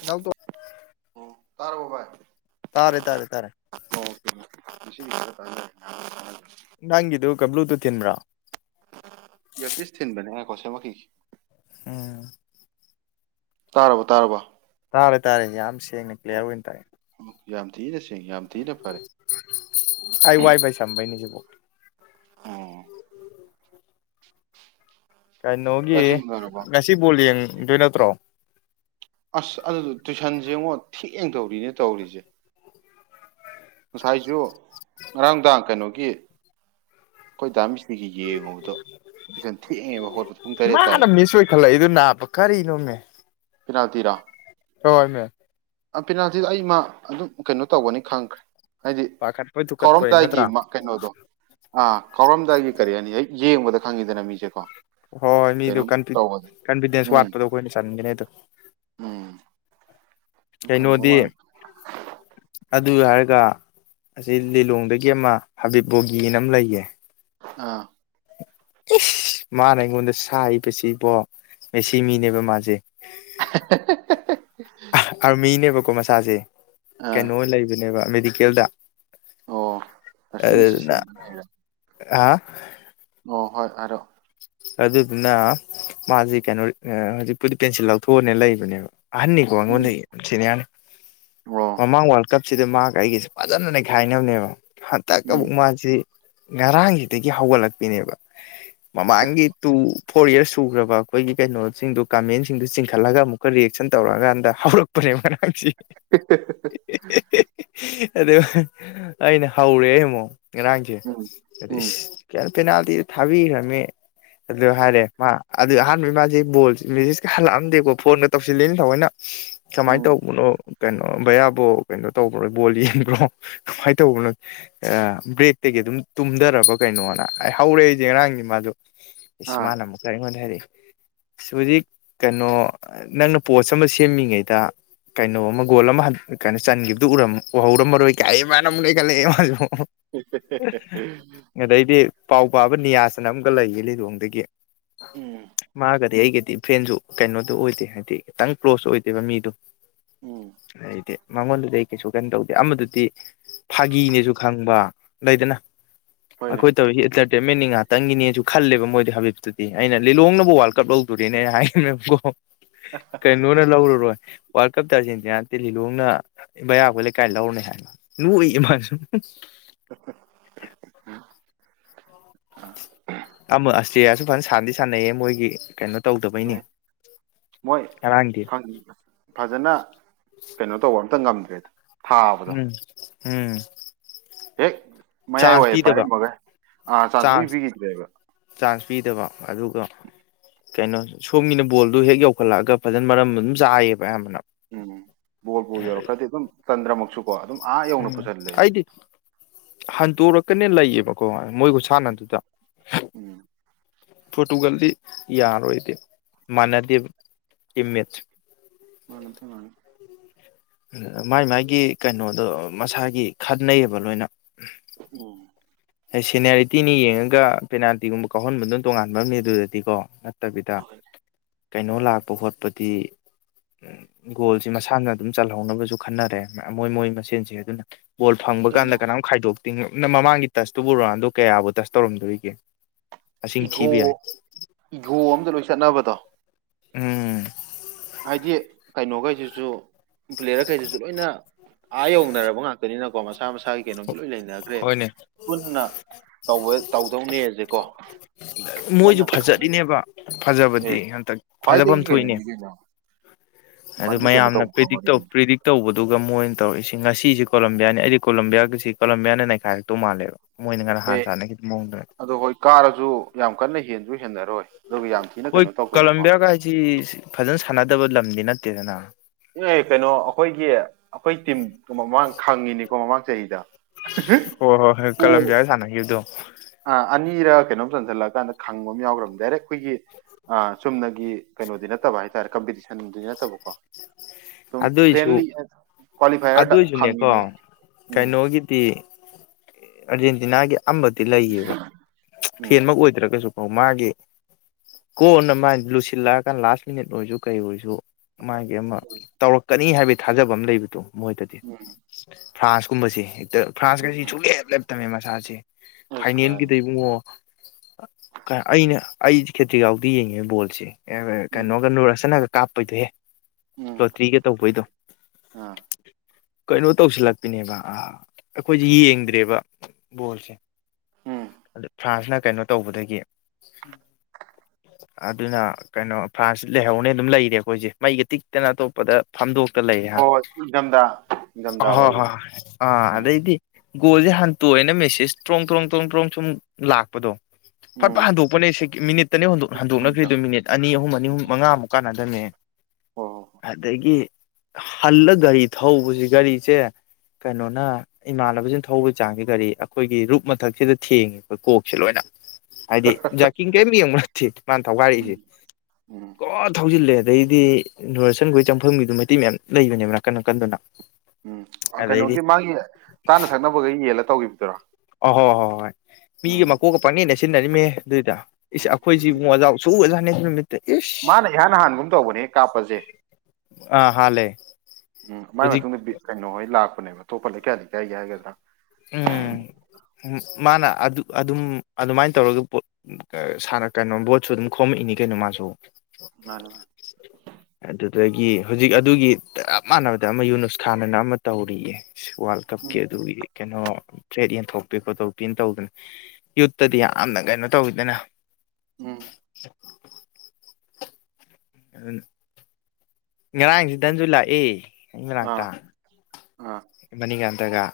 ꯥꯏꯅꯥ꯭ꯎꯇꫭꯟ ꯑꯣ ꯇꯥꯔꯕꯣ ꯚꯥꯏ ꯇꯥꯔꯦ ꯇꯥꯔꯦ ꯇꯥꯔꯦ [unintelligible] ꯅꯪꯒꯤꯗꯨ ꯕ꯭ꯂꯨ ꯇꯨꯠ ꯊꯤꯟꯕ꯭ꯔꯥ [unintelligible] ꯏꯌꯥꯔꯄꯤꯁ ꯊꯤꯟꯕꯅꯦ ꯉꯥꯏꯈꫭ ꯁꯦꯝꯃꯛꯈꯤꯒ‌ꯦ ꯑꯝ ꯇꯥꯔꯕꯣ ꯇꯥꯔꯕꫭ ꯇꯥꯔꯦ ꯇꯥꯔꯦ ꯌꯥꯝ ꯁꯦꯡꯅ ꯀ꯭ꯂꯤꯌꯥꯔ ꯑꯣꯏꯅ ꯇꯥꯔꯌ‌ꯦ ꯎꯝ ꯌꯥꯝ ꯊꯤꯅ ꯁ ꯑꯩꯥꯏ ꯋꯥꯏꯐꯥꯏ ꯁꯝꯕꯩꯅꯤ ꯁꯤꯕꯨꯛ [inaudible] ꯑꯣ ꯆꯥꯛ ꯀꯩꯅꯣꯒꯤ ꯏꯁꯤꯡ ꯎꯅꯔꯕꯣ ꯉꯁꯤ ꯕꯣꯜ ꯌꯦꯡꯗꯣꯏ ꯅꯠꯇ꯭ꯔꯣ ꯑꯁ ꯑꯗꯨꯗꯣ ꯇꯨꯏꯁꯟꯁꯖꯦꯉꯣ ꯊꯦꯡ ꯊꯦꯡ ꯗꯧꯔꯤꯅꯦ ꯇꯧꯔꯤꯁꯦ ꯉꯁꯥꯏꯖꯨ ꯉꯔꯥꯡꯗꯥꯥꯡ ꯀꯩꯅꯣꯒ ꯒꯤ ꯑꯩꯈꯣꯏ ꯗꯥꯃꯤꯁꯇꯤꯒꯤ ꯌꯦꯡꯉꯨꯕꯗꯣ ꯇꯨꯁꯟ ꯊꯦꯡꯉꯦꯕ ꯈꯣꯠꯄ ꯃꯥꯅ ꯃꯤꯁ ꯑꯣꯏꯈꯠꯂꯛꯏꯗꯨ ꯅꯥꯞꯕ ꯀꯔꯤꯅꯣꯃꯦ ꯄꯦꯅꯥꯜꯇꯤꯔꯥ ꯁꯣꯏꯃ‌ꯦ ꯑꯄꯤꯅꯥꯜꯇꯤ ꯑꯩꯃꯥ ꯑꯗꯨꯝ ꯀꯩꯅꯣ ꯇꯧꯒꯅꯤ ꯈꯪꯈ꯭ꯔꯦ ꯍꯥꯏꯗꯤ ꯄꯥꯈꯠꯄꯣꯏ ꯊꯨꯀꯠꯄꯣꯏ ꯀꯥꯎꯔꯝꯗꯥꯏꯒꯤ ꯅꯠꯇ꯭ꯔꯥ ꯀꯩꯅꯣꯗꯣ ꯑꯥ ꯀꯥꯎꯔꯝꯗꯥꯏꯒꯤ ꯀꯔꯤ ꯍꯥꯏꯅꯤ ꯍꯦꯛ ꯌꯦꯡꯕꯗ ꯈꯪꯉꯤꯗꯅ ꯃꯤꯁꯦꯀꯣ ꯍꯣꯏ ꯍꯣꯏ ꯃꯤꯗꯣ ꯀꯩꯅꯣꯝ ꯇꯧꯕꯗ ꯀꯟꯐꯤꯗꯦꯟꯁ ꯎꯝ ꯋꯥꯠꯄꯗꯣ ꯑꯩꯈꯣꯏꯅ ꯆꯟꯒꯅꯤ ꯑꯗꯣ ꯊꯪꯕ ꯀꯩꯅꯣꯗꯤ ꯃꯥ [unintelligible] ꯑꯗꯨ ꯍꯥꯏꯔꯒ ꯑꯁꯤ ꯂꯤꯂꯣꯡꯗꯒꯤ ꯑꯃ ꯍꯥꯕꯤꯠꯕꯣꯒꯤꯅ ꯑꯃ ꯂꯩꯌꯦ ꯑꯥ ꯏꯁ ꯃꯥꯅ ꯑꯩꯉꯣꯟꯗ ꯁꯥꯏꯕꯁꯤ ꯏꯕꯣ ꯃꯦꯁꯤ ꯃꯤꯅꯦꯕ ꯃꯥꯖ‌ꯦ ꯑꯍ ꯑꯥꯔꯃꯤꯅꯦꯕ ꯑꯩꯣ ꯃꯁꯥꯁꯦ ꯑꯥ ꯀꯩꯅꯣ ꯂꯩꯕꯅꯦꯕ ꯁ ꯃꯀꯦꯜꯗ ꯑꯣ ꯅꯔꯁꯤꯡ ꯑꯦꯁꯤꯁꯇꯦꯝꯗꯔ ꯍ ꯑꯣ ꯍꯣꯏ ꯍꯥꯏꯔꯣ ꯑꯗꯨꯗꯨꯅ ꯃꯥꯁꯤ ꯀꯩꯅꯣ ꯍꯧꯖꯤꯛꯄꯨꯗꯤ ꯄꯦꯟꯁꯤꯜ ꯂꯧꯊꯣꯛꯑꯅꯦ ꯂꯩꯕꯅꯦꯕ ꯍꯍꯅꯤꯀꯣꯉ ꯎꯝ ꯂꯩ ꯁꯤꯅꯤꯌꯥꯅꯤ ꯑꯣ ꯃꯃꯥꯡ ꯋꯥꯔꯜ ꯀꯞꯁꯤꯗ ꯃꯍꯥꯛꯒ ꯑꯩꯒꯤꯁꯦ ꯐꯖꯅꯅꯦ ꯈꯥꯏꯅꯕꯅꯦꯕ ꯍꯥ ꯇ ꯀꯕꯨ ꯎꯝ ꯃꯥꯁꯤ ꯉꯔꯥꯡꯁꯤꯗꯒꯤ ꯍꯧꯒꯠꯂꯛꯄꯤꯅꯦꯕ ꯃꯥꯥꯡꯒꯤꯦ ꯇꯨ ꯐꯣꯔ ꯌꯔꯁ ꯁꯨꯈ꯭ꯔꯕ ꯑꯩꯈꯣꯏꯒꯤ ꯀꯩꯅꯣꯁꯤꯡꯗꯨ ꯀꯃꯦꯟꯁꯤꯡꯗꯨ ꯆꯤꯡꯈꯠꯂꯒ ꯑꯃꯨꯛꯀ ꯔꯤꯌꯦꯁꯟ ꯇꯧꯔꯛꯑꯀꯥꯟꯗ ꯍꯧꯔꯛꯄꯅꯦ ꯃꯔꯝꯁꯤ [inaudible] ꯑꯗꯨ ꯑꯩꯅ ꯍꯧꯔꯦ ꯏꯃꯛ ꯉꯥꯡꯁꯦ ꯎꯝ ꯎꯝ ꯀ ꯄꯦꯅꯥꯜꯇꯤꯗ ꯊꯥꯕꯤꯈ꯭ꯔꯅꯤ ꯑꯗꯨ ꯍꯥꯏꯔꯦ ꯃꯥ ꯑꯗꯨ ꯑꯍꯥꯟꯕꯒꯤ ꯃꯥꯁꯦ ꯕꯣꯜꯁꯦ ꯃꯦꯁꯦꯁꯀ ꯍꯜꯂꯛꯑꯝꯗꯦꯀꯣ ꯐꯣꯟꯗꯣ ꯇꯧꯁꯤꯜꯂꯦꯅꯦ ꯊꯥꯑꯣꯏꯅ ꯀꯃꯥꯏꯅ ꯎꯝ ꯇꯧꯕꯅꯣ ꯀꯩꯅꯣ ꯕꯌꯥꯕꯣ ꯀꯩꯅꯣ ꯇꯧꯕ ꯅꯣ ꯕꯣꯜ ꯌꯦꯟꯕ꯭ꯔꯣ ꯀꯃꯥꯏꯅ ꯇꯧꯕꯅꯣ ꯕ꯭ꯔꯦꯛꯇꯒꯤ ꯑꯗꯨꯝ ꯇꯨꯝꯊꯔꯕ ꯀꯩꯅꯣꯅ ꯑꯩ ꯍꯧꯔꯛꯏꯁꯦ ꯉꯔꯥꯡꯅꯤ ꯃꯥꯗꯣ ꯑꯥ ꯏꯁꯃꯥꯟꯅ ꯑꯃꯨꯛ ꯀꯔꯤꯉꯣꯟꯗ ꯍꯥꯏꯗꯤ ꯑ ꯍꯧꯖꯤꯛ ꯀꯩꯅꯣ ꯅꯪꯅ ꯄꯣꯠꯁ ꯑꯃ ꯁꯦꯝꯃꯤꯉꯩꯗ ꯀꯩꯅꯣ ꯑꯃ ꯒꯣꯜ ꯑꯃ ꯀꯩꯅꯣ ꯆꯟꯈꯤꯕꯗꯨ ꯎꯍꯧꯔꯝꯃꯔꯣꯏ ꯀꯥꯏꯃꯥꯏꯅ ꯑꯃꯨꯛ ꯂꯩꯒꯠꯂꯛꯑꯦ ꯃꯥꯁꯨ ꯑꯗꯩꯗꯤ ꯄꯥꯎ ꯄꯥꯕ ꯅꯤꯌꯥꯁꯅ ꯑꯃ ꯀꯀ ꯂꯩꯌꯦ ꯂꯤꯂꯣꯡꯗꯒꯤ ꯎꯝ ꯃꯥꯒ ꯑꯗꯤ ꯑꯩꯒꯤꯗꯤ ꯐ꯭ꯔꯦꯟꯁꯨ ꯀꯩꯅꯣꯗꯨꯣ ꯑꯣꯏꯗꯦ ꯍꯥꯏꯗꯤ ꯈꯤꯇꯪ ꯀ꯭ꯂꯣꯁ ꯑꯣꯏꯗꯦꯕ ꯃꯤꯗꯣ ꯎꯝ ꯍꯥꯏꯥꯏꯗꯤꯦ ꯃꯉꯣꯟꯗꯨꯗꯤ ꯑꯩ ꯀꯩꯁꯨ ꯀꯩꯅꯣ ꯇꯧꯗꯦ ꯑꯃꯗꯨꯗꯤ ꯐꯥꯒꯤꯅꯦꯁꯨ ꯈꯪꯕ ꯂꯩꯗꯅ ꯍꯣꯏꯅꯦ ꯑꯈꯣꯏ ꯇꯧ ꯃꯦ ꯑ ꯇꯪꯒꯤꯅꯤ ꯈꯜꯂꯦꯕ ꯃꯣꯏꯗꯤ ꯍꯥꯕꯤꯠꯇꯨꯗꯤ ꯑꯩꯅ ꯂꯤꯂꯣꯡꯅꯕꯨ ꯋꯥꯔꯜ ꯀꯞ ꯂꯧꯗꯣꯔꯤꯅꯦ ꯑꯩꯅ ꯍꯥꯏꯃꯦꯕꯀꯣ ꯀꯥꯏ ꯅꯅꯦ ꯂꯥꯛꯂ ꯔꯣ ꯋꯥꯔꯜ ꯀꯞꯇ ꯑꯥꯔꯖꯦꯟꯇꯤꯅꯥ ꯇꯤ ꯂꯤꯂꯣꯡꯅ ꯃꯌꯥꯕ ꯂꯩꯀꯥꯏ ꯂꯧꯔꯅꯤ ꯍꯥꯏꯅ ꯂꯣꯛꯏꯃꯁꯨ ꯎ [inaudible] ꯑꯃ ꯑꯁꯇꯌꯥꯁꯨ ꯐꯖꯅ ꯁꯥꯟꯅꯗꯤ ꯁꯥꯟꯅꯩꯌꯦ ꯃꯣꯏꯒꯤ ꯀꯩꯅꯣ ꯇꯧꯗꯕꯩꯅꯦ ꯃꯣꯏ ꯉꯔꯥꯡꯗꯤ ꯐꯖꯅ ꯀꯩꯅꯣ ꯇꯧꯕ ꯪ ꯇꯥꯉꯝꯗꯔꯦ ꯎꯝ ꯍꯝ ꯍꯦꯛ ꯃꯌꯥꯏ ꯋꯥꯏꯌꯦ ꯄꯥꯏꯔꯝꯃꯒꯦ ꯑꯥ ꯆꯥꯟꯁꯨ ꯆꯥꯟꯁ ꯄꯤꯈꯤꯗ꯭ꯔꯦꯕ ꯆꯥꯟꯁ ꯄꯤꯗꯕ ꯑꯗꯨꯒ ꯀꯩꯅꯣ ꯁꯣꯝꯒꯤꯅ ꯕꯣꯜꯗꯨ ꯍꯦꯛ ꯌꯧꯈꯠꯂꯛꯑꯒ ꯐꯖꯅ ꯃꯔꯝ ꯑꯗꯨꯝ ꯆꯥꯏꯌꯦꯕ ꯑꯌꯥꯝꯕꯅ ꯎꯝ ꯕꯣꯂꯕꯨ ꯌꯥꯔ ꯈꯔꯗꯤ ꯑꯗꯨꯝ ꯄꯟꯗꯔꯃꯛꯁꯨ ꯎꯝ ꯑꯩꯗꯤ ꯍꯟ ꯇꯣꯔꯛ ꯀꯅꯦ ꯂꯩꯌꯦꯕꯀꯣ ꯃꯣꯏꯒ ꯁꯥꯟꯅꯗꯨꯗ ꯎꯝ ꯐꯣꯇꯣꯒꯗꯤ ꯌꯥꯔꯣꯏꯗꯤ ꯃꯥꯟꯅꯗꯦꯕ ꯇꯏꯝ ꯃꯦꯇꯁꯤ ꯃꯅꯗꯝꯂꯤ ꯃꯥꯏ ꯃꯒꯤ ꯀꯩꯅꯣꯗꯣ ꯃꯁꯥꯒꯤ ꯈꯅꯩꯑꯌꯦꯕ ꯂꯣꯏꯅ ꯎꯝ ꯁꯦꯅꯤꯌꯥꯔꯤꯇꯤꯅꯤ ꯌꯦꯡꯉꯒ ꯄꯦꯅꯥꯜꯇꯤꯒꯨꯝꯕ ꯀꯥꯎꯍꯟꯕꯗꯨꯝ ꯇꯣꯉꯥꯟꯕ ꯑꯃꯅꯤ ꯑꯗꯨꯗꯗꯤꯀꯣ ꯇꯕꯤꯗ ꯀꯩꯅꯣ ꯂꯥꯛꯄ ꯈꯣꯠꯄꯗꯤ ꯒꯣꯜꯁꯤ ꯃꯁꯥꯅ ꯑꯗꯨꯝ ꯆꯜꯍꯧꯅꯕꯁꯨ ꯈꯟꯅꯔꯦ ꯃꯣꯏ ꯃꯣꯏ ꯃꯁꯦꯟꯁꯦ ꯑꯗꯨꯅ ꯕꯣꯜ ꯐꯡꯕ ꯀꯥꯟꯗ ꯀꯩꯅꯣ ꯀꯝ ꯈꯥꯏꯗꯣꯛ ꯇꯤꯡ ꯃꯛꯅꯥ ꯃꯃꯥꯡꯒꯤ ꯇꯁꯇꯨꯕꯨꯔꯥꯟꯗꯣ ꯀꯌꯥꯕꯨ ꯇꯁ ꯇꯧꯔꯝꯗꯣꯔꯤꯒꯦ ꯃꯁꯤꯡ ꯏꯒꯣ ꯊꯤꯕ ꯌꯥꯏ ꯏꯒꯣ ꯑꯝꯗ ꯂꯣꯏ ꯆꯠꯅꯕꯗꯣ ꯎꯝ ꯍꯥꯏꯗꯤ ꯀꯩꯅꯣꯈꯩꯁꯤꯁꯨ ꯄꯂꯦꯌꯔꯈꯩꯁꯤꯁꯨ ꯂꯣꯏꯅ ꯑꯥ ꯌꯧꯅꯔꯕ ꯉꯥꯛꯇꯅꯤꯅꯀꯣ ꯃꯁꯥ ꯃꯁꯥꯒꯤ ꯀꯩꯅꯣꯗꯣ ꯂꯣꯏ ꯂꯩꯅꯈ꯭ꯔꯦ ꯍꯣꯏꯅꯦ ꯄꯨꯟꯅ ꯇꯧꯕ ꯇꯧꯗꯧꯅꯦꯁꯦꯀꯣ ꯃꯣꯏꯁꯨ ꯀꯟꯅ ꯈꯟꯅꯈ꯭ꯔꯦ ꯐꯖꯔꯤꯅꯦꯕ ꯑꯦ ꯐꯖꯕꯗꯤ ꯍꯟꯇꯛ ꯐꯖꯐꯝ ꯈ꯭ꯋꯥꯏꯗꯒꯤ ꯊꯣꯛꯏꯅꯦ ꯀꯩꯅꯣꯅꯤ ꯀꯩꯅꯣ ꯑꯗꯨ ꯈ꯭ꯋꯥꯏꯗꯒꯤ ꯀꯩꯅꯣ ꯃꯌꯥꯝꯅ ꯇꯧꯕ ꯄ꯭ꯔꯤꯗꯤ ꯈꯪꯉꯅꯤ ꯇꯧ ꯀꯩꯅꯣ ꯄ꯭ꯔꯤꯗꯤꯛ ꯇꯧꯕꯗꯨꯒ ꯃꯣꯏꯅ ꯇꯧꯔꯛꯏꯁꯤ ꯉꯁꯤ ꯀꯣꯂꯝꯕꯤꯌꯥꯅꯤ ꯑꯩꯗꯤ ꯀꯣꯂꯝꯕꯤꯌꯥꯒꯤꯁꯤ ꯀꯣꯝꯕꯤꯌꯥꯅ ꯅꯩꯈꯥꯏꯔꯛꯇꯧ ꯃꯥꯜꯂꯦꯕ ꯃꯣꯏꯅ ꯉꯔꯥꯡ ꯑꯦ ꯍꯥꯟꯅ ꯁꯥꯟꯅꯈꯤꯕ ꯃꯑꯣꯡꯗꯨꯅ ꯑꯗꯨꯗꯣ ꯍꯣꯏ ꯀꯥꯔꯁꯨ ꯌꯥꯝ ꯀꯟꯅ ꯍꯦꯟꯁꯨ ꯍꯦꯟꯅꯔꯣꯏ ꯑꯗꯨꯒ ꯌꯥꯝ ꯊꯤꯅ ꯍꯣꯏ ꯀꯩꯅꯣ ꯇꯧꯕꯅꯤꯀꯣ ꯀꯂꯝꯕꯤꯌꯥꯒ ꯍꯥꯏꯁꯤ ꯐꯖꯅ ꯁꯥꯟꯅꯗꯕ ꯂꯝꯗꯤ ꯅꯠꯇꯦꯗꯅ ꯑꯦ ꯀꯩꯅꯣ ꯑꯩꯈꯣꯏꯒꯤ ꯑꯩꯈꯣꯏ ꯇꯤꯝ ꯃꯃꯥꯡ ꯈꯪꯉꯤꯅꯤꯀꯣ ꯃꯃꯥꯡ ꯆꯍꯤꯗ ꯑꯣ ꯍꯣꯏ ꯍꯣꯏ ꯄꯣ ꯀꯂꯝꯕꯤꯌꯥꯒ ꯁꯥꯟꯅꯈꯤꯕꯗꯨ ꯄꯤꯔ ꯀꯩꯅꯣꯝ ꯆꯟꯁꯤꯜꯂꯀꯥꯟꯗ ꯈꯪꯕ ꯑꯃ ꯌꯥꯎꯈ꯭ꯔꯕ ꯗꯥꯏꯔꯦꯛ ꯑꯩꯈꯣꯏꯒꯤ ꯑ ꯆꯨꯝꯅꯒꯤ ꯀꯩꯅꯣꯗꯤ ꯅꯠꯇꯕ ꯍꯥꯏꯇꯥꯔꯦ ꯀꯝꯄꯤꯇꯤꯁꯟꯗꯨꯗꯤ ꯅꯠꯇꯕꯀꯣ ꯑꯗꯨꯝ ꯑꯗꯨꯏꯁꯨ ꯐ꯭ꯔꯦꯟꯂꯤ ꯀ꯭ꯋꯥꯂꯤꯐꯥꯏꯌꯔꯗ ꯑꯗꯨꯏꯁꯨꯅꯦꯀꯣ ꯈꯪꯉꯤꯅꯦ ꯎꯝ ꯀꯩꯅꯣꯒꯤꯗꯤ ꯑꯔꯖꯦꯟꯇꯤꯅꯥ ꯒꯤ ꯑꯃꯗꯤ ꯂꯩꯌꯦꯕ ꯐꯦꯟ ꯎꯝ ꯃꯛ ꯑꯣꯏꯗ꯭ꯔꯒꯁꯨ ꯑꯣ ꯃꯥꯒꯤ ꯀꯣꯟꯅ ꯃꯥꯥꯏ ꯂꯨꯁꯤꯜꯂꯛꯑꯀꯥꯟꯗ ꯂꯥꯁ ꯃꯤꯅꯤꯠ ꯑꯣꯏꯔꯁꯨ ꯀꯩ ꯑꯣꯏꯔꯁꯨ ꯃꯥꯒꯤ ꯑꯃ ꯀꯅꯤ ꯍꯥꯏꯕꯒꯤ ꯊꯥꯖꯕ ꯑꯃ ꯂꯩꯕꯗꯣ ꯃꯣꯏꯗꯗꯤ ꯎꯝ ꯐ꯭ꯔꯥꯟꯁꯀꯨꯝꯕꯁꯦ ꯐ꯭ꯔꯥꯟꯁ ꯀꯁꯤ ꯁꯨꯛꯂꯦꯞ ꯂꯦꯞꯇꯕꯅꯤ [unintelligible] ꯑꯁ ꯐꯥꯏꯅꯦꯜꯒꯤꯗ ꯀꯔꯥꯏꯗꯩ ꯏꯕꯨꯡꯉꯣ ꯑꯩꯅ ꯑꯩ ꯈꯦꯇ꯭ꯔꯤꯒꯥꯎꯗꯤ ꯌꯦꯡꯉꯦ ꯕꯣꯜꯁꯦ ꯑꯦ ꯎꯝ ꯀꯩꯅꯣꯒ ꯂꯨꯔꯁꯟꯅ ꯀꯥꯞꯄꯩꯗꯨꯍꯦ ꯎꯝ ꯂꯣꯇ꯭ꯔꯤꯒ ꯇꯧꯕꯩꯗꯣ ꯑꯥ ꯀꯩꯅꯣ ꯇꯧꯁꯤꯜꯂꯛꯇꯅꯦꯕ ꯑ ꯑꯩꯈꯣꯏꯗꯤ ꯌꯦꯡꯗ꯭ꯔꯦꯕ ꯕꯣꯜꯁꯦ ꯎꯝ ꯑꯗꯨ ꯐ꯭ꯔꯥꯟꯁꯅ ꯀꯩꯅꯣ ꯇꯧꯕꯗꯒꯤ ꯑꯗꯨꯅ ꯀꯩꯅꯣ ꯐ꯭ꯔꯥꯟꯁ ꯂꯩꯍꯧꯅꯦ ꯑꯗꯨꯝ ꯂꯩꯔꯦ ꯑꯩꯈꯣꯏꯁꯦ ꯃꯩꯒ ꯇꯤꯛ ꯇꯅ ꯑꯇꯣꯞꯄꯗ ꯐꯝꯗꯣꯛ ꯂꯩ ꯑ ꯍꯣꯏ ꯍꯣꯏ ꯏꯪꯊꯝꯊꯥ ꯏꯪꯊꯝꯊꯥ ꯍꯣ ꯍꯣꯏ ꯑꯣꯏꯕꯅꯦ ꯑꯥ ꯎꯝ ꯑꯗꯩꯗꯤ ꯒꯣꯜꯁꯦ ꯍꯟꯇꯣꯛꯑꯅ ꯃꯦꯁꯦꯁ ꯇ꯭ꯔꯣꯡ ꯇ꯭ꯔꯣꯡ ꯇ꯭ꯔꯣꯡ ꯇ꯭ꯔꯣꯡ ꯁꯨꯝ ꯂꯥꯛꯄꯗꯣ ꯐꯠꯄ ꯎꯝ ꯍꯟꯗꯣꯛꯄꯅꯦꯦ ꯃꯤꯅꯤꯠꯇꯅꯤ ꯍꯣꯏꯗ ꯍꯟꯗꯣꯛꯅꯈ꯭ꯔꯤꯗ ꯃꯤꯅꯤꯠ ꯑꯅꯤ ꯑꯍꯨꯝ ꯑꯅꯤ ꯑꯍꯨꯝ ꯃꯉꯥꯃꯨꯛ ꯀꯥꯟꯅꯗꯕꯅꯦ ꯍꯣꯏ ꯍꯣꯏ ꯍꯣꯏ ꯑꯗꯒꯤ ꯍꯜꯂ ꯒꯥꯔꯤ ꯊꯧꯕꯁꯤ ꯒꯥꯔꯤꯁꯦ ꯀꯩꯅꯣꯅ ꯏꯃꯥꯟꯅꯕꯁꯤꯅ ꯊꯧꯕꯒꯤ ꯆꯥꯡꯁꯦ ꯒꯥꯔꯤ ꯑꯩꯈꯣꯏꯒꯤ ꯔꯨꯨꯞ ꯃꯊꯛꯁꯤꯗ ꯊꯦꯡꯉꯦ ꯑꯩꯈꯣꯏ ꯀꯣꯛꯁꯦ ꯂꯣꯏꯅ ꯍꯥꯏꯗꯤ ꯖꯥꯀꯤꯡ ꯀꯔꯤꯝ ꯌꯦꯡꯕ ꯅꯠꯇꯦ ꯃꯥꯅ ꯎꯝ ꯊꯧꯒꯥꯏꯔꯛꯏꯁꯦ ꯎꯝ ꯀꯣ ꯊꯧꯖꯤꯜꯂꯦ ꯑꯗꯩꯗꯤ ꯅꯨꯔꯁꯟꯈꯣꯏ ꯆꯪꯐꯝꯒꯤꯗꯨꯣ ꯃꯩꯇꯩ ꯃꯌꯥꯝ ꯂꯩꯕꯅꯦꯕ ꯅꯀꯟ ꯅꯀꯟꯗꯅ ꯎꯝ ꯀꯩꯅꯣꯒꯤ ꯃꯥꯒꯤ ꯆꯥꯅ ꯊꯛꯅꯕꯒ ꯌꯦꯜꯂ ꯇꯧꯈꯤꯕꯗꯨꯔꯣ ꯑꯣ ꯍꯣ ꯍꯣ ꯍꯣꯏ ꯃꯤꯒ ꯎꯝ ꯃꯀꯣꯛꯀ ꯄꯪꯅꯦꯠ ꯅꯦꯠꯁꯟꯅꯩ ꯁꯤꯟꯅꯤ ꯃꯦ ꯑꯗꯨꯨꯏꯗꯥ ꯏꯁ ꯎꯝ ꯑꯩꯈꯣꯏꯁꯤ ꯏꯕꯨꯡꯉꯣ ꯋꯥꯖꯥꯎ [inaudible] ꯃꯥꯅ ꯏꯍꯥꯟ ꯍꯥꯟꯒꯨꯝ ꯇꯧꯕꯅꯦ ꯀꯥꯞꯄꯁꯦ ꯑꯥ ꯍꯥꯜꯂꯦ ꯎꯝ ꯃꯥꯏ ꯍꯧꯖꯤꯛ ꯃꯇꯨꯡꯗ ꯀꯩꯅꯣꯍꯣꯏ ꯂꯥꯛꯄ ꯑꯇꯣꯞꯄ ꯂꯩꯀꯥꯏꯗꯤ ꯂꯩꯀꯥꯏꯒꯤ ꯍꯥꯏꯒꯗ꯭ꯔꯥ ꯎꯝ ꯃꯥꯅ ꯑꯗꯨ ꯑꯗꯨꯝ ꯑꯗꯨꯃꯥꯏꯅ ꯇꯧꯔꯒꯅ ꯀꯩꯅꯣ ꯕꯣꯠꯁꯨ ꯑꯗꯨꯝ ꯈꯣꯝꯃꯛꯏꯅꯤ ꯀꯩꯅꯣ ꯃꯥꯁꯨ ꯃꯥ ꯑꯗꯒꯤ ꯍꯧꯖꯤꯛ ꯑꯗꯨꯒꯤ ꯆꯞ ꯃꯥꯟꯅꯕꯗ ꯑꯃ ꯌꯨꯅꯨꯁ ꯈꯥꯟ ꯑꯅ ꯑꯃ ꯇꯧꯔꯤꯌꯦ ꯋꯥꯔꯜꯗ ꯀꯞꯀꯤ ꯎꯝ ꯑꯗꯨ ꯑꯣꯏꯌꯦ ꯀꯣ ꯊ꯭ꯔꯦꯠ ꯌꯦꯟꯊꯣꯛꯄꯤ ꯈꯣꯠꯇꯣꯛꯄꯤꯅ ꯇꯧꯗꯅ ꯌꯨꯠꯇꯗꯤ ꯌꯥꯝꯅ ꯀꯩꯅꯣ ꯇꯧꯋꯤꯗꯅ ꯎꯝ ꯑꯗꯨꯅ ꯉꯔꯥꯡꯁꯦ [inaudible] ꯂꯥꯛꯑꯦ ꯂꯥꯛꯇ ꯎꯝ ꯃꯅꯤꯀꯥꯟꯇꯒ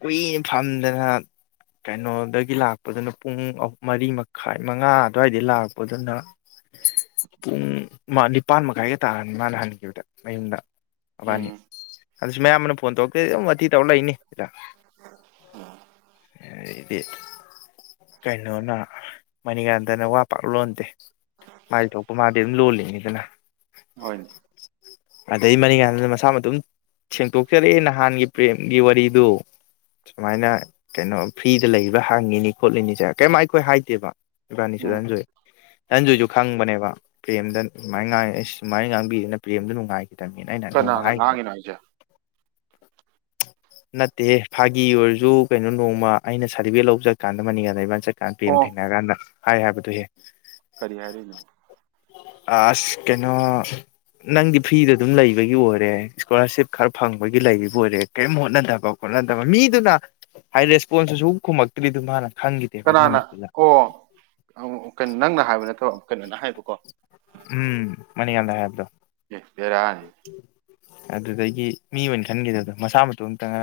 ꯀꯨꯏꯅꯥ ꯐꯝꯗꯅ ꯀꯩꯅꯣꯗꯒꯤ ꯂꯥꯛꯄꯗꯨꯅ ꯄꯨꯡ ꯑꯍꯨꯝ ꯃꯔꯤ ꯃꯈꯥꯏ ꯃꯉꯥ ꯑꯗꯨ꯭ꯋꯥꯏꯗꯩ ꯂꯥꯛꯄꯗꯨꯅ ꯎꯝ ꯃꯥ ꯅꯤꯄꯥꯟ ꯃꯈꯥꯏꯒ ꯇꯥꯔꯅꯤ ꯃꯥꯅ ꯍꯟꯈꯤꯕꯗ ꯃꯌꯨꯝꯗ ꯎꯝ ꯑꯕꯥꯅꯤ ꯎꯝ ꯑꯗꯨꯁꯨ ꯃꯌꯥꯝ ꯑꯃꯅ ꯐꯣꯟ ꯇꯧꯔꯛꯇꯦꯗꯤ ꯑꯗꯨꯝ ꯃꯊꯤ ꯇꯧꯔ ꯂꯩꯅꯤꯗ ꯎꯝ ꯏꯗꯤꯠ ꯀꯩꯅꯣꯅ ꯃꯅꯤ ꯀꯥꯟꯗꯅ ꯋꯥ ꯄꯥꯛ ꯂꯣꯟꯗꯦ ꯃꯥꯗꯤ ꯊꯣꯛꯄ ꯃꯥꯗꯤ ꯑꯗꯨꯝ ꯂꯣꯜꯂꯤꯅꯤꯗꯅ ꯍꯣꯏꯅꯦ ꯑꯗꯩ ꯃꯔꯤ ꯀꯥꯟꯅ ꯃꯁꯥ ꯃꯇꯝ ꯁꯦꯡꯇꯣꯛꯆꯔꯛꯑꯦ ꯅꯍꯥꯟꯒꯤ ꯄ꯭ꯔꯦꯝꯒꯤ ꯋꯥꯔꯤꯗꯨ ꯁꯨꯃꯥꯏꯅ ꯀꯩꯅꯣ ꯐ꯭ꯔꯤꯗ ꯂꯩꯕ ꯍꯪꯉꯤꯅꯤ ꯈꯣꯠꯂꯤꯅꯤꯁꯦ ꯀꯩꯝ ꯑꯩꯈꯣꯏ ꯍꯥꯏꯗꯦꯕ ꯏꯕꯥꯅꯤꯁꯨ ꯎꯝ ꯔꯟꯖꯣꯏ ꯅꯟꯖꯨꯁꯨ ꯈꯪꯕꯅꯦꯕ ꯄ꯭ꯔꯦꯝꯗ ꯁꯨꯃꯥꯏꯅ ꯉꯥꯡꯉꯦ ꯁꯨꯃꯥꯏꯅ ꯉꯥꯡꯕꯤꯗꯅ ꯄ꯭ꯔꯦꯝꯗ ꯅꯨꯡꯉꯥꯏ ꯀꯅꯥꯅꯒ ꯉꯥꯡꯉꯤꯅꯣ ꯍꯥꯌꯖꯦ ꯅꯠꯇꯦ ꯐꯥꯒꯤ ꯑꯣꯏꯔꯁꯨ ꯀꯩꯅꯣ ꯅꯣꯡꯃ ꯑꯩꯅ ꯁꯥꯔꯇꯤꯐꯤꯀꯦꯠ ꯂꯧꯧꯕꯖꯠꯀꯥꯟꯗ ꯃꯅꯤ ꯀꯗ ꯆꯠ [inaudible] ꯑꯣ ꯊꯦꯡꯅꯔꯀꯥꯟꯗ ꯍꯥꯏ ꯍꯥꯏꯕꯗꯨꯍꯦ ꯀꯔꯤ ꯍꯥꯏꯔꯤꯅꯣ ꯑꯁ ꯀꯩꯅꯣ ꯅꯪꯗꯤ ꯐꯔꯤꯗ ꯑꯗꯨꯝ ꯂꯩꯕꯒꯤ ꯑꯣꯏꯔꯦ ꯏꯁꯀꯣꯂꯥꯔꯁꯤꯞ ꯈꯔ ꯐꯪꯕꯒꯤ ꯂꯩꯔꯤꯕ ꯑꯣꯏꯔꯦ ꯀꯔꯤꯝ ꯍꯣꯠꯅꯗꯕ ꯈꯣꯠꯅꯗꯕ ꯃꯤꯗꯨꯅ ꯍꯥꯏ ꯔꯦꯁꯄꯣꯟꯁꯁꯨ ꯁ ꯈꯨꯝꯃꯛꯇ꯭ꯔꯤꯗꯨ ꯃꯥꯅ ꯈꯪꯈꯤꯗꯦꯕ ꯑꯗꯨ ꯀꯅꯥꯅ ꯅꯨꯃꯤꯠꯇꯨꯗ ꯀꯩꯅꯣ ꯅꯪꯅ ꯍꯥꯏꯕ ꯅꯠꯇꯕꯣ ꯀꯩꯅꯣꯅ ꯍꯥꯏꯕꯀꯣ ꯎꯝ ꯃꯅꯤ ꯀꯥꯟ ꯗ ꯍꯥꯏꯣ ꯑꯦ ꯕꯦꯔꯥꯅꯦ ꯑꯗꯨꯗꯒꯤ ꯃꯤ ꯑꯣꯏꯅ ꯈꯟꯒꯤꯗꯕꯗꯣ ꯃꯁꯥ ꯃꯇꯣꯝꯇꯅ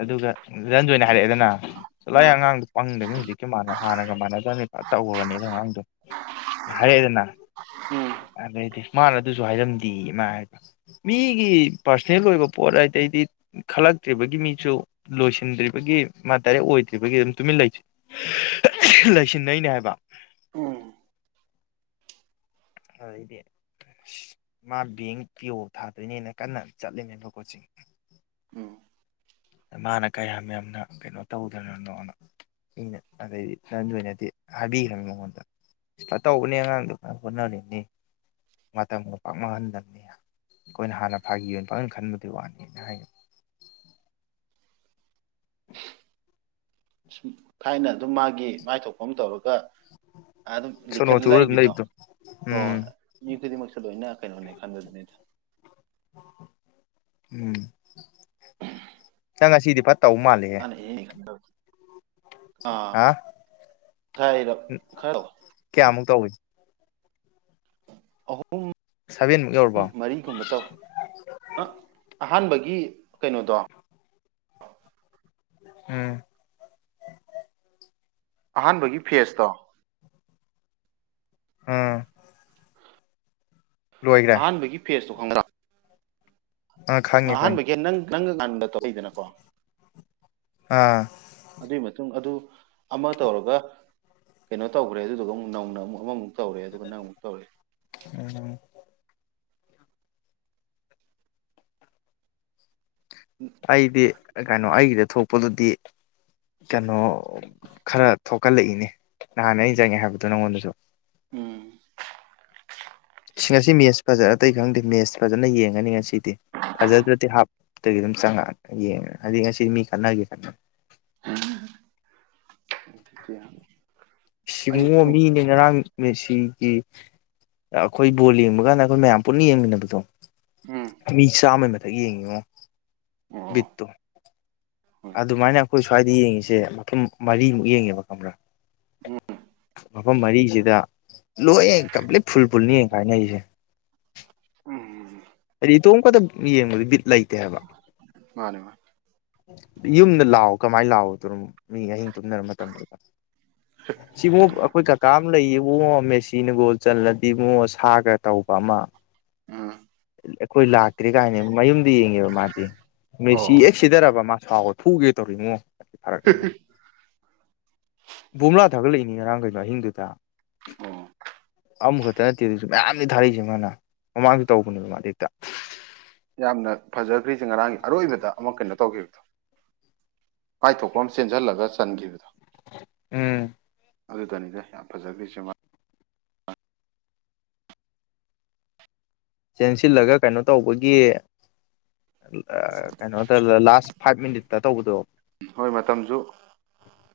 ꯑꯗꯨꯒ ꯗꯅꯟꯖꯣꯏꯅ ꯍꯥꯏꯔꯛꯑꯦꯗꯅ ꯅ ꯆꯠꯂꯣꯍꯦ ꯎꯝ ꯑꯉꯥꯡꯗꯣ ꯄꯪꯗꯝꯅꯤ ꯍꯧꯖꯤꯛꯀꯤ ꯃꯥꯟꯅ ꯍꯥꯟꯅꯒ ꯃꯥꯟꯅꯗꯕꯅꯤ ꯐꯅ ꯇꯧꯕꯅꯤ ꯑꯗꯨ ꯑꯉꯥꯡꯗꯣ ꯍꯥꯏꯔꯛꯑꯦꯗꯅ ꯎꯝ ꯑꯗꯩꯗꯤ ꯃꯥꯅꯗꯤ ꯁꯨ ꯍꯥꯏꯔꯝꯗꯦꯌꯦ ꯃꯥ ꯍꯥꯏꯕ ꯃꯤꯒꯤ ꯄꯔꯁꯣꯅꯦꯜ ꯑꯣꯏꯕ ꯄꯣꯠ ꯑꯗꯩꯗꯤ ꯈꯜꯂꯛꯇ꯭ꯔꯤꯕꯒꯤ ꯃꯤꯁꯨ ꯂꯣꯏꯁꯤꯟꯗ꯭ꯔꯤꯕꯒꯤ ꯃꯥ ꯗꯥꯏꯔꯦꯛ ꯑꯣꯏꯗ꯭ꯔꯤꯕꯒꯤ ꯑꯗꯨꯝ ꯇꯨꯃꯤꯟ ꯂꯩꯁꯤꯟ ꯂꯩꯁꯤꯟꯅꯩꯅꯦ ꯍꯥꯏꯕ ꯎꯝ ꯑꯗꯩꯗꯤ ꯃꯥ ꯕꯦꯡꯛ ꯄꯤꯌꯣ ꯊꯥꯗꯣꯏꯅꯦꯅ ꯀꯟꯅ ꯆꯠꯂꯤꯅꯦꯕ ꯀꯣꯆꯤꯡ ꯎꯝ ꯃꯥꯅ ꯀꯌꯥꯝ ꯌꯥꯝꯅ ꯀꯩꯅꯣ ꯇꯧꯗꯅꯅꯣꯅ ꯑꯩꯅ ꯑꯗꯩꯗꯤ ꯗꯅꯟꯖꯣꯏꯅꯗꯤ ꯍꯥꯏꯕꯤꯈ꯭ꯔꯕꯅꯦ ꯃꯉꯣꯟꯗ ꯐꯅꯇꯧꯕꯅꯦ ꯑꯉꯥꯡꯗꯣ ꯍꯣꯠꯅꯔꯤꯕꯅꯤ ꯉꯇꯪꯃꯄꯝ [inaudible] ꯃꯥꯡꯍꯟꯕꯅꯦ ꯑꯩꯈꯣꯏꯅ ꯍꯥꯟꯅ ꯐꯥꯒꯤ ꯑꯣꯏꯅ ꯄꯈꯟ ꯈꯟꯕꯗꯨꯏ ꯋꯥꯅꯦꯅ ꯍꯥꯏꯒꯤꯝ ꯍꯝ ꯐꯥꯏꯅꯦꯜ [inaudible] ꯑꯗꯨꯝ ꯃꯥꯒꯤ ꯃꯥꯏꯊꯣꯛꯄꯝ ꯇꯧꯔꯒ ꯑꯗꯨꯝ ꯁꯣꯅꯣ ꯂꯤꯈꯠꯂ ꯆꯨꯔ ꯑꯗꯨꯝ ꯂꯩꯕꯤꯗꯣ ꯂꯩꯕꯗꯣ ꯎꯝ ꯍꯣꯍꯣꯏ ꯃꯤ ꯈꯨꯗꯤꯡꯃꯛꯁꯨ ꯂꯣꯏꯅ ꯀꯩꯅꯣꯅꯦ ꯈꯟꯕꯗꯨꯅꯦꯗ ꯎꯝ ꯃꯥ ꯑꯁꯤꯗꯤ ꯐ ꯃꯅꯥ ꯏꯍꯩ ꯍꯩꯅ ꯗꯕꯁꯦ ꯍꯥ ꯈꯔ ꯍꯝ ꯈꯔ ꯀꯌꯥꯃꯨꯛ ꯇꯧꯏ ꯄꯨꯡ ꯁꯚꯦꯟꯃꯨꯛ ꯌꯧꯔꯕꯣ ꯃꯔꯤꯒꯨꯝꯕ ꯇꯧꯏ ꯑꯥ ꯑꯍꯥꯟꯕꯒꯤ ꯀꯩꯅꯣꯗꯣ ꯎꯝ ꯑꯍꯥꯟꯕꯒꯤ ꯐꯦꯁꯇꯣ ꯎꯝ ꯂꯣꯏꯈ꯭ꯔꯦ ꯑꯍꯥꯟꯕꯒꯤ ꯐꯦꯁꯇꯣ ꯉꯝꯒꯗ꯭ꯔꯥ ꯑ ꯈꯪꯉꯦ ꯈꯪꯉꯦ ꯅꯪꯒ ꯉꯟꯕ ꯇꯥꯛꯏꯗꯅꯀꯣ ꯑꯥ ꯑꯗꯨꯏꯒꯤ ꯃꯇꯨꯡ ꯑꯗꯨ ꯑꯃ ꯇꯧꯔꯒ ꯀꯩꯅꯣ ꯇꯧꯒ꯭ꯔꯦ ꯑꯗꯨꯗꯨꯒ ꯑꯃꯨꯛ ꯅꯧꯅ ꯑꯃꯨꯛ ꯑꯃꯃꯨꯛ ꯇꯧꯔꯦ ꯑꯗꯨꯒ ꯅꯪ ꯑꯃꯨꯛ ꯇꯧꯔꯛꯑꯦ ꯎꯝ ꯑꯩꯗꯤ ꯀꯝꯀꯟ ꯅꯣ ꯑꯩꯒꯤꯗ ꯊꯣꯛꯄꯗꯨꯗꯤ ꯀꯥꯅꯣ ꯈꯔ ꯊꯣꯛꯀꯜꯂꯛꯏꯅꯦ ꯅꯍꯥꯟꯅ ꯑꯩꯅ ꯆꯪꯉꯦ ꯍꯥꯏꯕꯗꯣ ꯅꯪꯉꯣꯟꯗꯁꯨ ꯎꯝ ꯏꯁ ꯉꯁꯤ ꯃꯦꯠꯁ ꯐꯖꯔ ꯑꯇꯩ ꯈꯪꯗꯦ ꯃꯦꯠꯁ ꯐꯖꯅ ꯌꯦꯡꯉꯅꯤ ꯉꯁꯤ ꯐꯖꯗ꯭ꯔꯗꯤ ꯍꯥꯞ ꯀꯩꯒꯤ ꯑꯗꯨꯝ ꯆꯪꯉꯛꯑ ꯌꯦꯡꯉ ꯍꯥꯏꯕꯗꯤ ꯉꯁꯤꯗꯤ ꯃꯤ ꯈꯠꯅꯒꯦ ꯈꯠꯅ [inaudible] ꯑꯌꯨꯛ ꯁꯤꯃꯨꯣ ꯄꯨꯡ ꯃꯤꯅꯦ ꯉꯔꯥꯡꯅꯦꯁꯤ ꯁꯤꯒꯤ ꯑꯩꯈꯣꯏ ꯕꯣꯜ ꯌꯦꯡꯕ ꯀꯥꯟꯗ ꯑꯩꯈꯣꯏ ꯃꯌꯥꯝ ꯄꯨꯟꯅ ꯌꯦꯡꯃꯤꯟꯅꯕꯗꯣ ꯎꯝ ꯃꯤ ꯆꯥꯝꯃꯩ ꯃꯊꯛ ꯌꯦꯡꯉꯤꯉꯣ ꯑꯣ ꯕꯤꯠ ꯇꯤ ꯍꯣꯏ ꯑꯗꯨꯃꯥꯏꯅ ꯑꯩꯈꯣꯏ ꯁ꯭ꯋꯥꯏꯗ ꯌꯦꯡꯉꯤꯁꯦ ꯃ ꯃꯔꯤꯃꯨꯛ ꯌꯦꯡꯉꯦꯕ ꯀꯔꯥ ꯃꯐꯝ ꯃꯔꯤ ꯁꯤꯗ ꯂꯣꯏ ꯀꯝꯄ꯭ꯂꯤꯠ ꯐꯨꯜ ꯐꯨꯜꯅꯤ ꯌꯦꯡ ꯀꯥꯏꯅ ꯑꯩꯁꯦ ꯎꯝ ꯑ ꯇꯣ ꯀ ꯌꯦꯡ ꯂꯥꯏ ꯃꯥꯅꯦ ꯃꯥ ꯌꯨꯝꯗ ꯂꯥꯛꯑꯣ ꯀꯃꯥꯏꯅ ꯂꯥꯛꯑꯣ ꯇ ꯃꯤ ꯑꯍꯤꯡ ꯇꯨꯝꯅꯔ ꯃꯇꯝꯗꯨꯗ ꯁꯤꯕꯨ ꯑꯩꯈꯣꯏ ꯀꯀꯥ ꯑꯃ ꯂꯩꯌꯦ ꯃ ꯑꯃ ꯃ ꯁꯤꯤꯅꯒꯣꯜ ꯆꯜꯂꯗꯤ ꯃꯉꯣ ꯁꯥꯒ ꯇꯧꯕ ꯑꯃ ꯎꯝ ꯑꯩꯈꯣꯏ ꯂꯥꯛꯇ꯭ꯦ ꯀꯥꯏꯅꯦ ꯃꯌꯨꯝꯗ ꯌꯦꯡꯉꯦꯕ ꯃꯥꯗꯤ ꯑꯣ ꯃꯦꯁꯤ ꯌꯦꯛ ꯁꯤꯗꯔꯕ ꯃꯥ ꯁꯥꯎꯕ ꯊꯨꯒꯦ ꯇꯧꯔꯤꯃꯣ ꯍꯥꯏ ꯊꯥꯔꯛꯅꯤꯡꯉꯤ ꯕꯣꯝꯂꯥ ꯊꯥꯒꯠꯂꯛꯏꯅꯤ ꯉꯔꯥꯡ ꯀꯩꯅꯣ ꯑꯍꯤꯡꯗꯨꯗ ꯑꯣ ꯑꯃꯈꯛꯇ ꯅꯠꯇꯦ ꯑꯗꯨꯁꯨ ꯃꯌꯥꯝꯗꯤ ꯊꯥꯔꯤꯛꯏꯁꯦ ꯃꯥꯅ ꯃꯃꯥꯡꯁꯨ ꯇꯧ ꯗꯦꯛꯇ ꯌꯥꯝꯅ ꯐꯖꯈ꯭ꯔꯤꯁꯦ ꯉꯔꯥꯡꯒꯤ ꯑꯔꯣꯏꯕꯗ ꯑꯃ ꯀꯩꯅꯣ ꯇꯧꯈꯤꯕꯗꯣ ꯀꯥꯏꯊꯣꯛꯄ ꯑꯃ ꯆꯦꯟꯁꯤꯜꯂꯒ ꯆꯟꯈꯤꯕꯗꯣ ꯎꯝ ꯑꯗꯨꯗꯅꯤꯗ ꯌꯥꯝ ꯐꯖꯈ꯭ꯔꯤꯁꯦ ꯃꯥ ꯆꯦꯟꯁꯤꯜꯂꯒ ꯀꯩꯅꯣ ꯇꯧꯕꯒꯤ ꯀꯩꯅꯩꯅꯣ ꯃꯇꯝ ꯂꯥꯁ ꯐꯥꯏꯚ ꯃꯤꯅꯤꯠꯇ ꯇꯧꯕꯗꯣ ꯍꯣꯏ ꯃꯇꯝꯁꯨ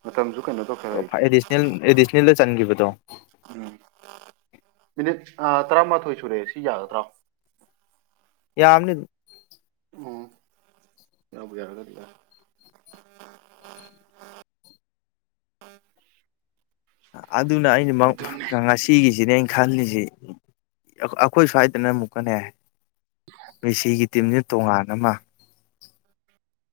ꯃꯇꯝꯁꯨ ꯀꯩꯅꯣ ꯇꯧꯀꯦ ꯂꯩꯗꯅ ꯑꯦꯗꯤꯁꯅꯦꯜ ꯑꯦꯗꯤꯁꯅꯦꯜꯗ ꯆꯟꯈꯤꯕꯗꯣ ꯎꯝ ꯃꯤꯅꯤꯠ ꯑ ꯇꯔꯥꯃꯥꯊꯣꯏ ꯁꯨꯔꯦꯑꯦ ꯁꯤ ꯌꯥꯒꯗ꯭ꯔꯥ ꯌꯥꯝ ꯑꯃꯅꯤꯅꯤ ꯑꯣ ꯌꯥꯕꯒ ꯑꯗꯨꯅ ꯑꯩꯅꯃꯛ ꯉꯁꯤꯒꯤꯁꯤ ꯁꯤꯅꯦ ꯑꯩꯅ ꯈꯜꯂꯤꯁꯤ ꯑꯩꯈꯣꯏ ꯁ꯭ꯋꯥꯏꯗꯅ ꯑꯃꯨꯛꯀꯅꯦ ꯃꯦꯁꯤꯒꯤ ꯇꯤꯝꯁꯤꯅ ꯇꯣꯉꯥꯟ ꯑꯃ